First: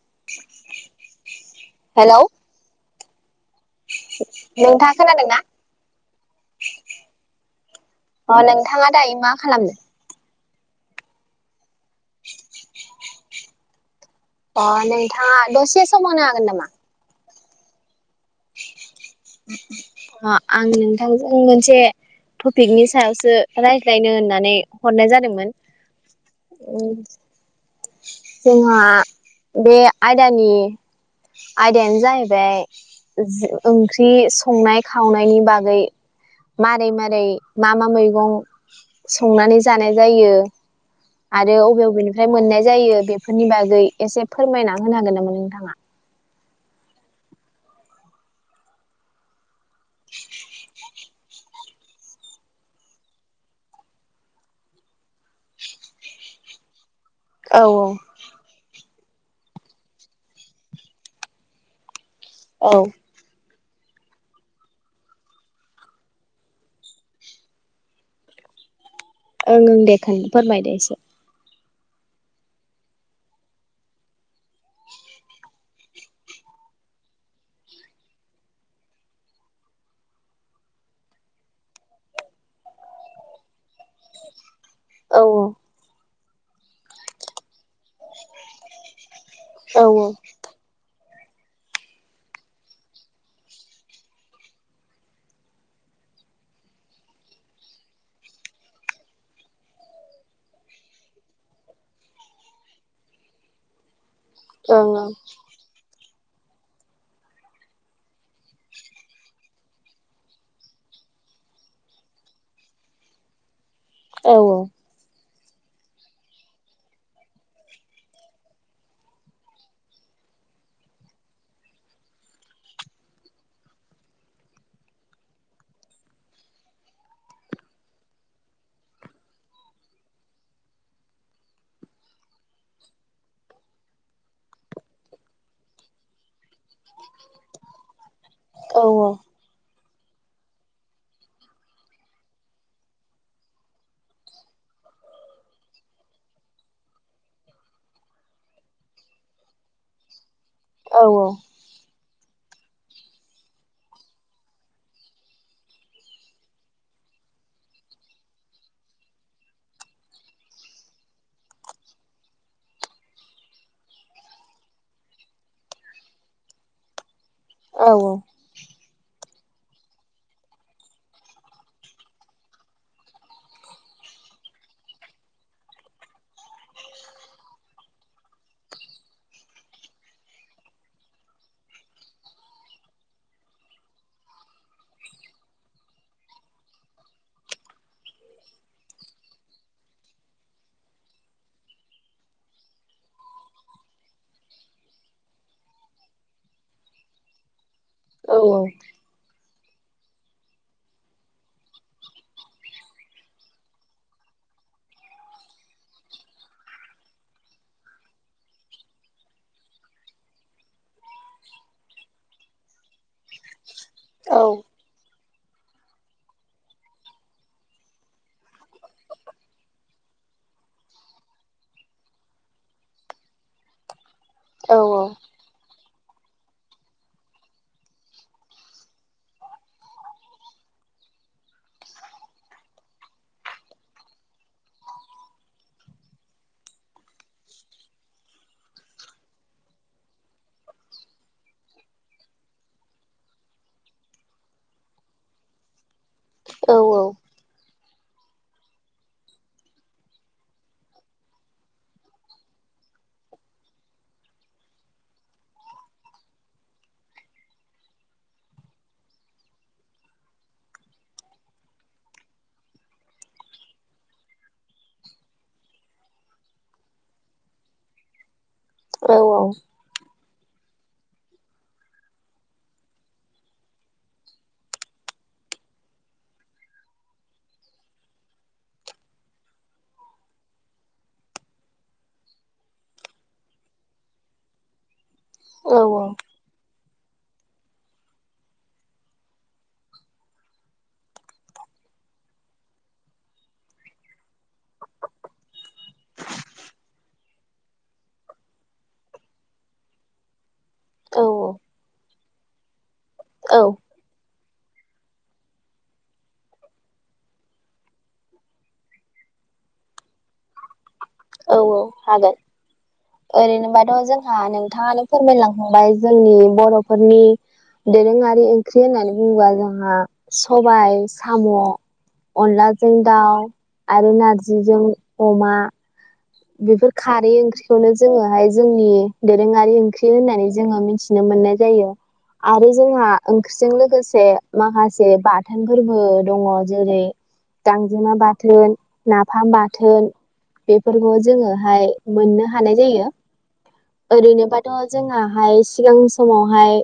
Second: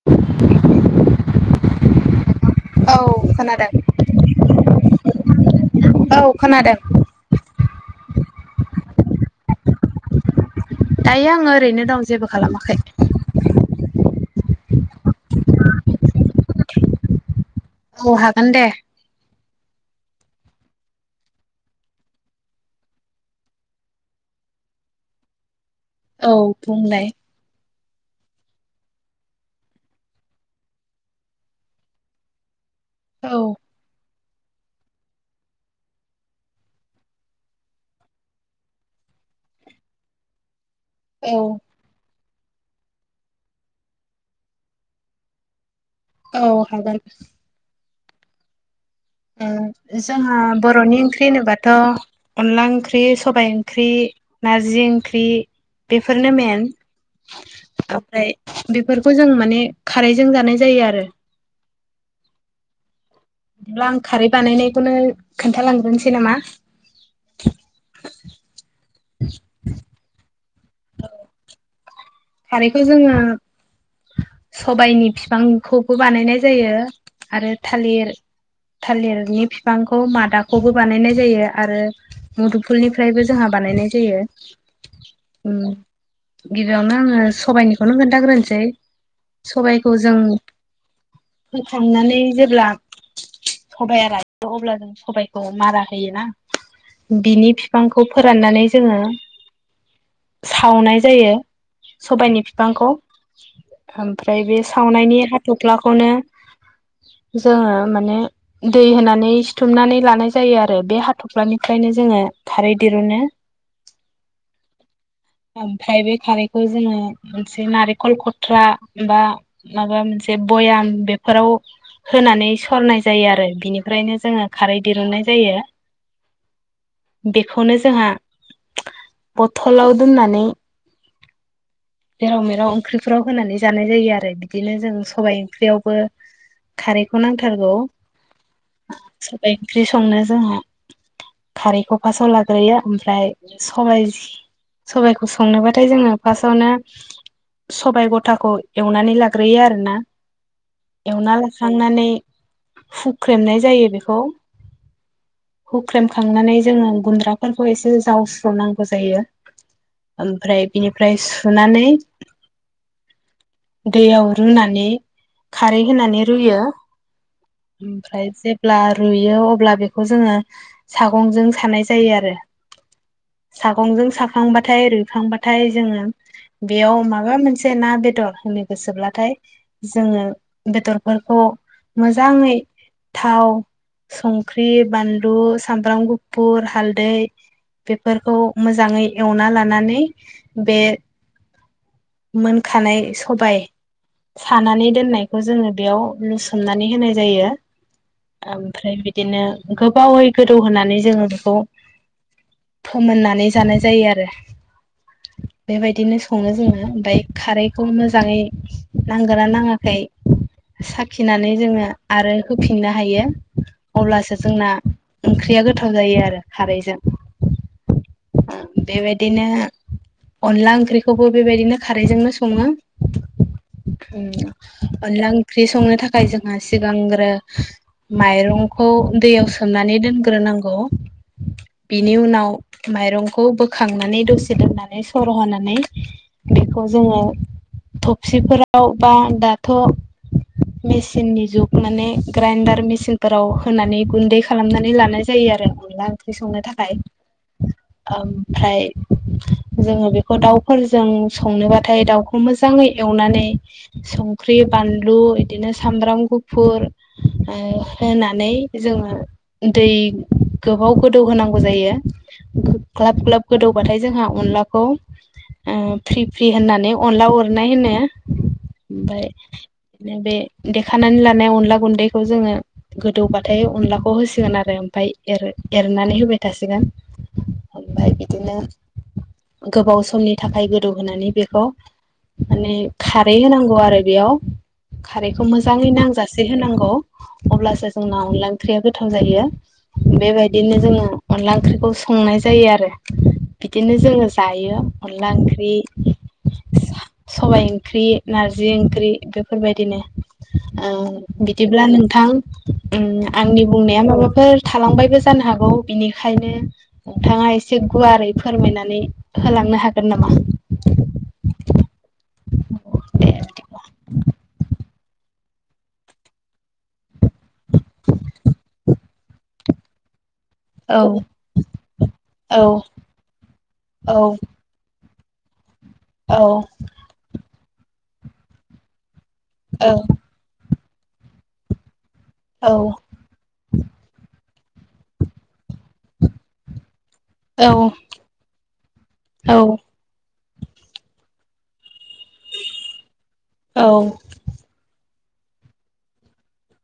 [unintelligible] Hello औ खोनादों नोंथाङा खोनादों ना? औ खोनादों अ नोंथाङा दायो मा खालामदों? दायो आङो ओरैनो दं जेबो खालामाखै अ नोंथाङा दसे समावनो हागोन नामा? औ हागोन दे। अ आं नोंथांजों मोनसे टपिकनि सायावसो रायज्लायनो होननानै हरनाय जादोंमोन। औ बुंनाय जोंआ बे आयदानि आयदायानो औ जाहैबाय ओंख्रि संनाय खावनायनि बागै मारै मारै मा मा मैगं संनानै जानाय जायो औ आरो अबे अबेनिफ्राय मोननाय जायो बेफोरनि बागै एसे फोरमायना होनो हागोन नामा नोंथाङा? औ हागोन ओ जोंहा बर'नि ओंख्रि होनोबाथ' अनला ओंख्रि सबाय ओंख्रि नारजि ओंख्रि बेफोरनो मेन औ औ ओमफ्राय बेफोरखौ जों माने खारैजों जानाय जायो आरो औ ब्ला आं खारै बानायनायखौनो खोन्थालांग्रोनोसै नामा ओं ओ दे फोरमायदो एसे खारैखौ जोङो सबायनि फिफांखौबो बानायनाय जायो आरो थालिर थालिरनि बिफांखौ मादाखौबो बानायनाय जायो आरो मुदुमफुलनिफ्रायबो जोंहा बानायनाय जायो औ उम गिबियावनो आङो सबायाइनिखौनो खोन्थाग्रोनोसै औ सबायखौ जों फोखांनानै जेब्ला सबाया रायो अब्ला जों सबाइखौ मारा होयो ना बिनि बिफांखौ फोराननानै जोङो सावनाय जायो सबाइनि बिफांखौ ओमफ्राय बे औ सावनायनि हाथ'ख्लाखौनो जोङो माने दै होनानै सिथुमनानै लानाय जायो आरो बे हाथ'फ्लानिफ्रायनो जोङो खारै दिरुनो औ औ ओमफ्राय बे खारैखौ जोङो मोनसे नारेखल खल थ्रा बा माबा मोनसे भयाम बेफोराव होनानै सरनाय जायो आरो बिनिफ्रायनो जोङो खारै दिरुननाय जायो बेखौनो जोंहा बथलाव दोननानै जेराव मेराव ओंख्रि बेफ्राव होनानै जानाय जायो आरो बिदिनो जों सबाइ ओंख्रियावबो खारैखौ नांथारगौ ओं औ सबाय ओंख्रि संनो जोंहा खारैखौ फास्टाव लाग्रोयो ओमफ्राय सबाय सबायखौ संनोबाथाय जोङो फार्स्टआवनो सबायाइ गथाखौ एवनानै लाग्रोयो आरो ना औ एवना सुखांनानै हुख्रेमनाय जायो बेखौ हुख्रेमखांनानै जोङो गुन्द्राफोरखौ एसे जावस्र'नांगौ जायो ओमफ्राय बिनिफ्राय सुनानै दैयाव रुनानै खारै होनानै रुयो औ ओमफ्राय जे अब्ला रुयो अब्ला बेखौ जोङो सागंजों सानाय जायो आरो सागंजों साखांबाथाय रुइखांबाथाय जोङो बेयाव माबा मोनसे मोनसे ना बेदर होनो गोसोब्लाथाय जोङो बेदरफोरखौ मोजाङै थाव संख्रि बानलु सामब्राम गुफुर हालदै बेफोरखौ मोजाङै एवना लानानै बे मोनखानाय सबाय सानानै दोननायखौ जोङो बेयाव लुसोमनानै होनाय जायो औ ओमफ्राय बिदिनो गोबावै गोदौ होनानै जोङो बेखौ [inaudible] फोमोननानै जानाय जायो आरो बेबायदिनो सङो जोङो ओमफाय खारैखौ मोजाङै नांगोना नाङाखै साखिनानै जोङो आरो होफिननो हायो औ अब्लासो जोंना ओंख्रिया गोथाव जायो आरो खारैजों बेबायदिनो अनला ओंख्रिखौबो बेबायदिनो खारैजोंनो सङो औ औ अनला ओंख्रि संनो थाखाय खायजोंङास गांग्रो माइरंखौ दैयाव सोमनानै दोनग्रोनांगौ बिनि उनाव माइरंखौ बोखांनानै दसे दोननानै सर' होनानै बेखौ जोङो थबसिफोराव बा दाथ' मेचिननि जुग माने ग्राइन्दार मेचिनफोराव होनानै गुन्दै खालामनानै लानाय जायो आरो अनला ओंख्रि संनो थाखाय ओमफ्राय जोङो बेखौ दाउफोरजों संनोबाथाय दाउखौ मोजाङै एवनानै संख्रि बानलु बिदिनो सामब्राम गुफुर होनानै जोङो दै गोबाव गोदौ होनांगौ जायो ग्लाब ग्लाब गोदौबाथाय जोंहा अनलाखौ फ्रि फ्रि होननानै अनला उरनाय होनो ओमफ्राय बिदिनो बे देखानानै लानाय अनला गुन्दैखौ जोङो गोदौबाथाय अनलाखौ होसिगोन आरो ओमफ्राय एरनानै होबाय थासिगोन ओमफ्राय बिदिनो गोबाव समनि थाखायबो गोदौ होनानै बेखौ माने खारै होनांगौ आरो बेयाव खारैखौ मोजाङै नांजासे होनांगौ अब्लासो जोंना अनला ओंख्रिया गोथाव जायो बेबायदिनो जोङो अनला ओंख्रिखौ संनाय जायो आरो बिदिनो जोङो जायो अनला ओंख्रि सबायाइ ओंख्रि नारजि ओंख्रि बेफोरबायदिनो औ बिदिब्ला नोंथां औ आंनि बुंनाय माबाफोर थालांबायबो जानो हागौ बिनिखायनो नोंथाङा एसे गुवारै फोरमायनानै होलांनो हागोन नामा औ औ हागोन दे ओरैनोबाथ' जोंहा नोंथाङानो फोरमायलांखांबाय जोंनि बर'फोरनि दोरोङारि ओंख्रि होननानै बुंंबा जोंहा सबाय औ साम' औ अनलाजों दाउ आरो औ नारजिजों अमा औ बेफोर खारै ओंख्रिखौनो जोङोहाय जोंनि दोरोङारि औ ओंख्रि होननानै जोङो मिथि नो मोननाय जायो आरो जोंहा ओंख्रिजों लोगोसे माखासे बाथोनफोरबो दङ जेरै औ गांजोमा बाथोन नाफाम बाथोन बेफोरखौ जोङोहाय मोननो हानाय जायो औ ओरैनोबाथ' जोंहा हाय सिगां समावहाय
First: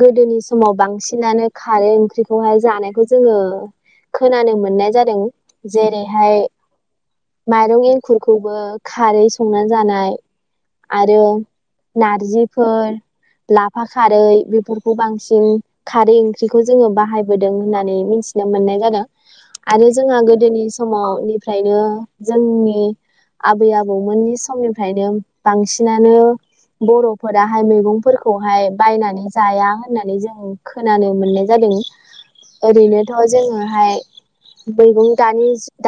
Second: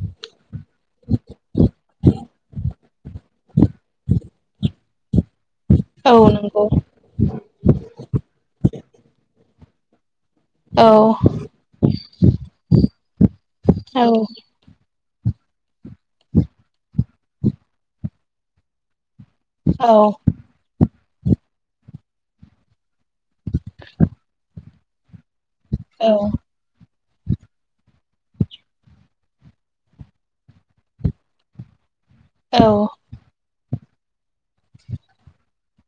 गोदोनि समाव बांसिनानो खारै ओंख्रिखौहाय जानायखौ जोङो खोनानो मोननाय जादों औ जेरैहाय नंगौ माइरं एंखुरखौबो खारै संना जानाय औ आरो नारजिफोर लाफा औ खारै बेफोरखौ बांसिन खारै ओंख्रिखौ जोङो बाहायबोदों होननानै मिथिनो मोननाय जादों आरो जोंहा गोदोनि समावनिफ्रायनो जोंनि आबै आबौमोननि समनिफ्रायनो औ बांसिनानो बर'फोराहाय मैगंफोरखौहाय बायनानै जाया होननानै जों खोनानो मोननाय जादों औ ओरैनोथ' जोङोहाय मैगं द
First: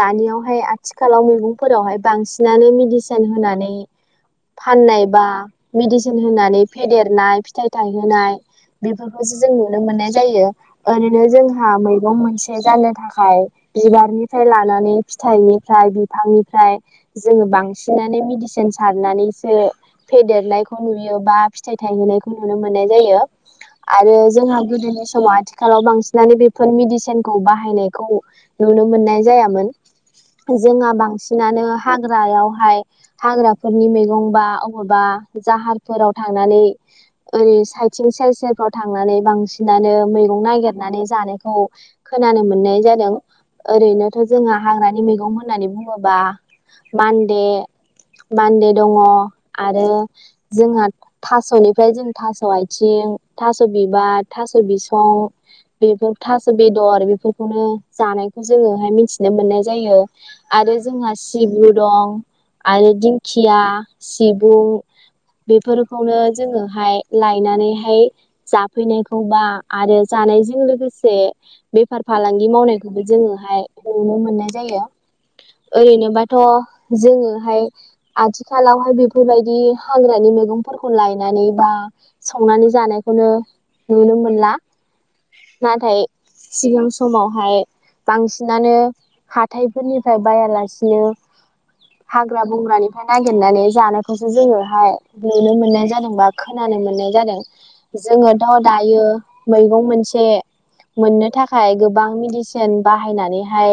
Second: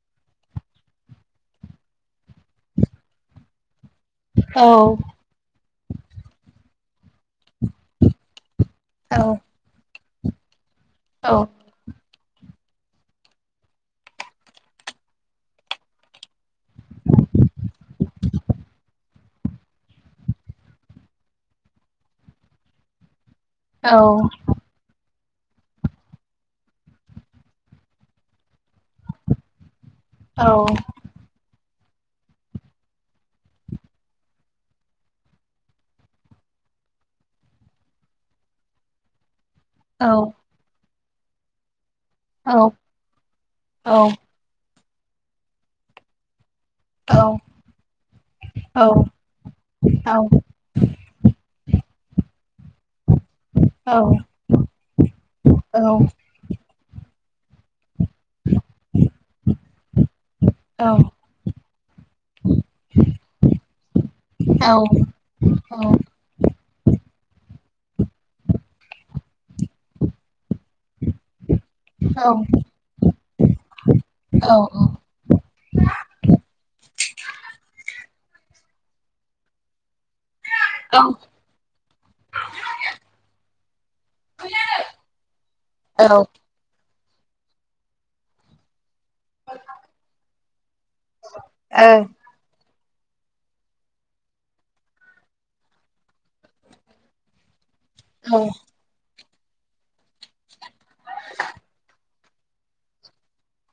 दानियावहाय आ आथिखालाव मैगंफोरावहाय बांसिनानो मेडिसिन होनानै औ फाननाय बा मेडिसिन होनानै फेदेरनाय फिथाइ थायहोनाय बेफोरखौसो औ जों नुनो मोननाय जायो ओरैनो औ जोंहा मैगं मोनसे जानो थाखाय बिबारनिफ्राय लानानै फिथाइ फ्राय बिफांनिफ्राय जोङो बांसिनानो मेडिसिन सारनानैसो फेदेरनायखौ नुयो बा फिथाइ थायहोनायखौ नुनो मोननाय जायो आरो जोंहा गोदोनि समाज खालाव बांसिनानो बेफोर मेडिसिनखौ बाहायनायखौ नुनो मोननाय जायामोन जोंहा बांसिनानो हाग्रायावहाय हाग्राफोरनि मैगं बा अबावबा जाहारफोराव थांनानै ओरै साइथिं सेर सेरफ्राव थांनानै बांसि नानो मैगं नागिरनानै जानायखौ खोनानो मोननाय जादों ओरैनोथ' जोंहा हाग्रानि मैगं होननानै बुंङोबा मान्दे मान्दे दंङो आरो जोंहा थास'निफ्राय जों थास' आथिं थास' बिबार थास' बिसं औ बेफोर थास' बेदर बेफोरखौनो जानायखौ जोंङोहाय मिथिनो मोननाय जायो आरो जोंहा सिब्रु दं आरो दिंखिया सिबुं बेफोरखौनो जोंङोहाय लायनानैहाय जाफैनायखौबा आरो जानायजों लोगोसे बेफार फालांगि मावनायखौबो जोंङोहाय नुनो मोननाय जायो ओरैनोबाथ' जोङोहाय आथिखालावहाय बेफोरबायदि हाग्रानि मैगं फोरफोरखौ लायनानै बा संनानै जानायखौनो नुनो मोनला नाथाय सिगां समावहाय बांसिनानो हाथायफोरनिफ्राय बायालासिनो ओ हाग्रा बंग्रानिफ्राय नागिरनानै जानायखौसो जोंङोहाय नुनो मोननाय जादोंबा खोनानो मोननाय जादों जोंङो दाउ दायो मैगं मोनसे मोननो थाखाय गोबां मेडिसि सेन बाहायनानैहाय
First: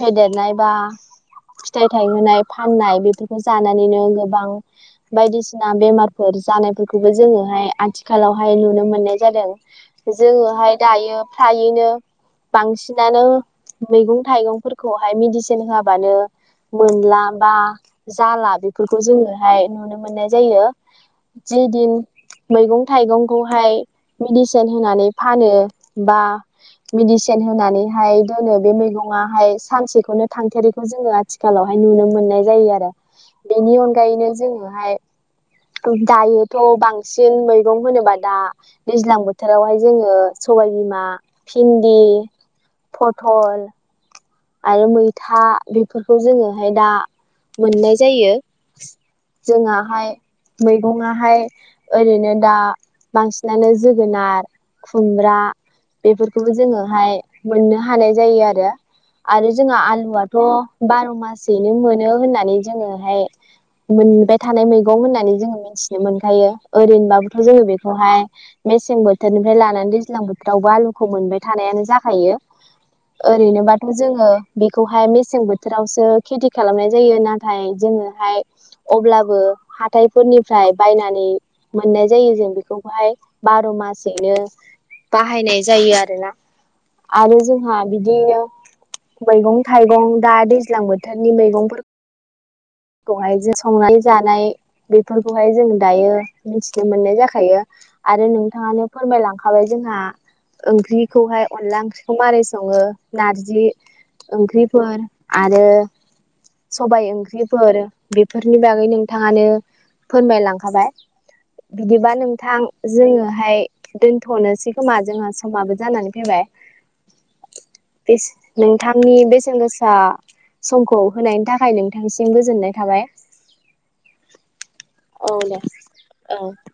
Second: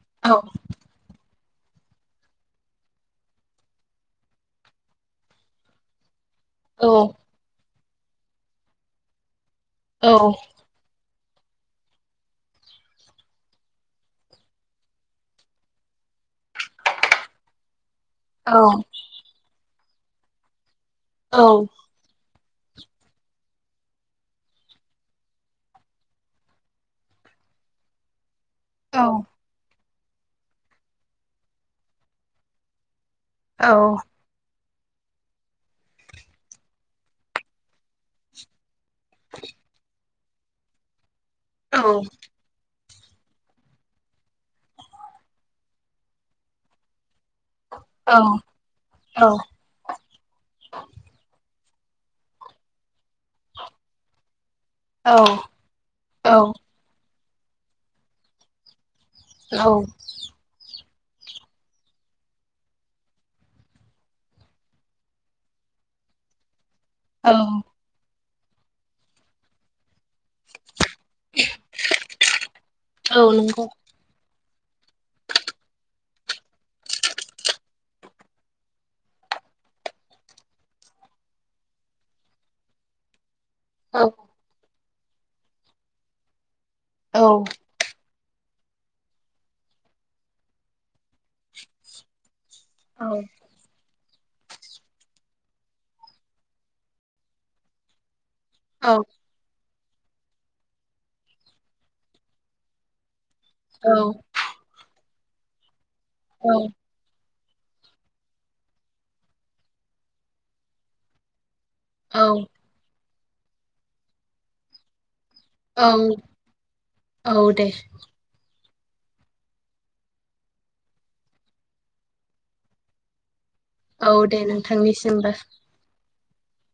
फेदेरनाय बा फिथाइ थायहोनाय फाननाय बेफोरखौ जानानैनो गोबां बायदिसिना बेमार फोर जानायफोरखौबो जोंङोहाय आथिखालावहाय नुनो मोननाय जादों जोंङोहाय दायो फ्रायैनो बांसिनानो मैगं थाइगंफोर खौहाय मेदिसिन होआबानो मोनला बा जाला बेफोरखौ जोंङो फाय नुनो मोननाय जायो जि दिन मैगं थाइगंखौहाय मेडिसिन होनानै फानो बा मेडिसिन होनानैहाय दोनो बे मैगंआ हाय सानसेखौनो थांथेरैखौ जोंङो आथिखालावहाय नुनो मोननाय जायो आरो बेनि औ औ अनगायैनो जोंङो आमाफाय दायोथ' बांसिन मैगं होनोबा दा दैज्लां बोथोरावहाय जोंङो सबायबिमा औ भिन्दि फ'टल आरो मैथा बेफोरखौ जोंङोहाय दा मोननाय नंगौ औ जायो औ जोंहाय मैगंङाहाय ओरैनो दा बांसिनानो जोगोनार खुमब्रा औ बेफोरखौबो जोंङोहाय मोननो हानाय जायो आरो आरो औ जोंहा आलुआथ' बार' मासयैनो मोनो होननानै जोङोहाय मोनबाय थानाय मैगं होननानै जोंङो मोनथिनो मोनखायो ओरैनोबाबोथ' जोंङो बेखौहाय मेसें बोथोरनिफ्राय लानानै दैज्लां बोथ [unintelligible] रावबो आलुखौ मोनबाय थानायानो जाखायो ओरैनोबा जोंङो बेखौहाय मेसें बोथोरावसो खेथि खालामनाय जायो नाथाय जोंङोहाय अब्लाबो हाथायफोरनिफाय बायनानै मोननाय जायो जों बेखौहाय बार' मासैनो बाहायनाय जायो आरोना आरो जों जोंहा बिदिनो मैगं थाइगं दा दैज्लां बोथोरनि मैगं [inaudible] खौहाय संनानै जानाय बेफोरखौहाय जों दायो मिथिनो मोननाय जाखायो आरो नोंथाङानो फोरमायलांखा हाबाय जोंहा ओंख्रिखौहाय अनला ओंख्रिखौ माबारै सङो नारजि ओंख्रिफोर आरो औ सबाय ओंख्रिफोर बेफोरनि बागै नोंथाङानो फोरमाय लांखाबाय बिदिबा नोंथां जोङोहाय दोनथ'नोसै खोमा जोंहा सम समाबो जानानै औ फैबाय औ दे बे नोंथांनि बेसेन गोसा समखौ होनायनि थाखाय नोंथांसिम गोजोननाय थाबाय औ दे औ नोंथांनिसिमबो दे औ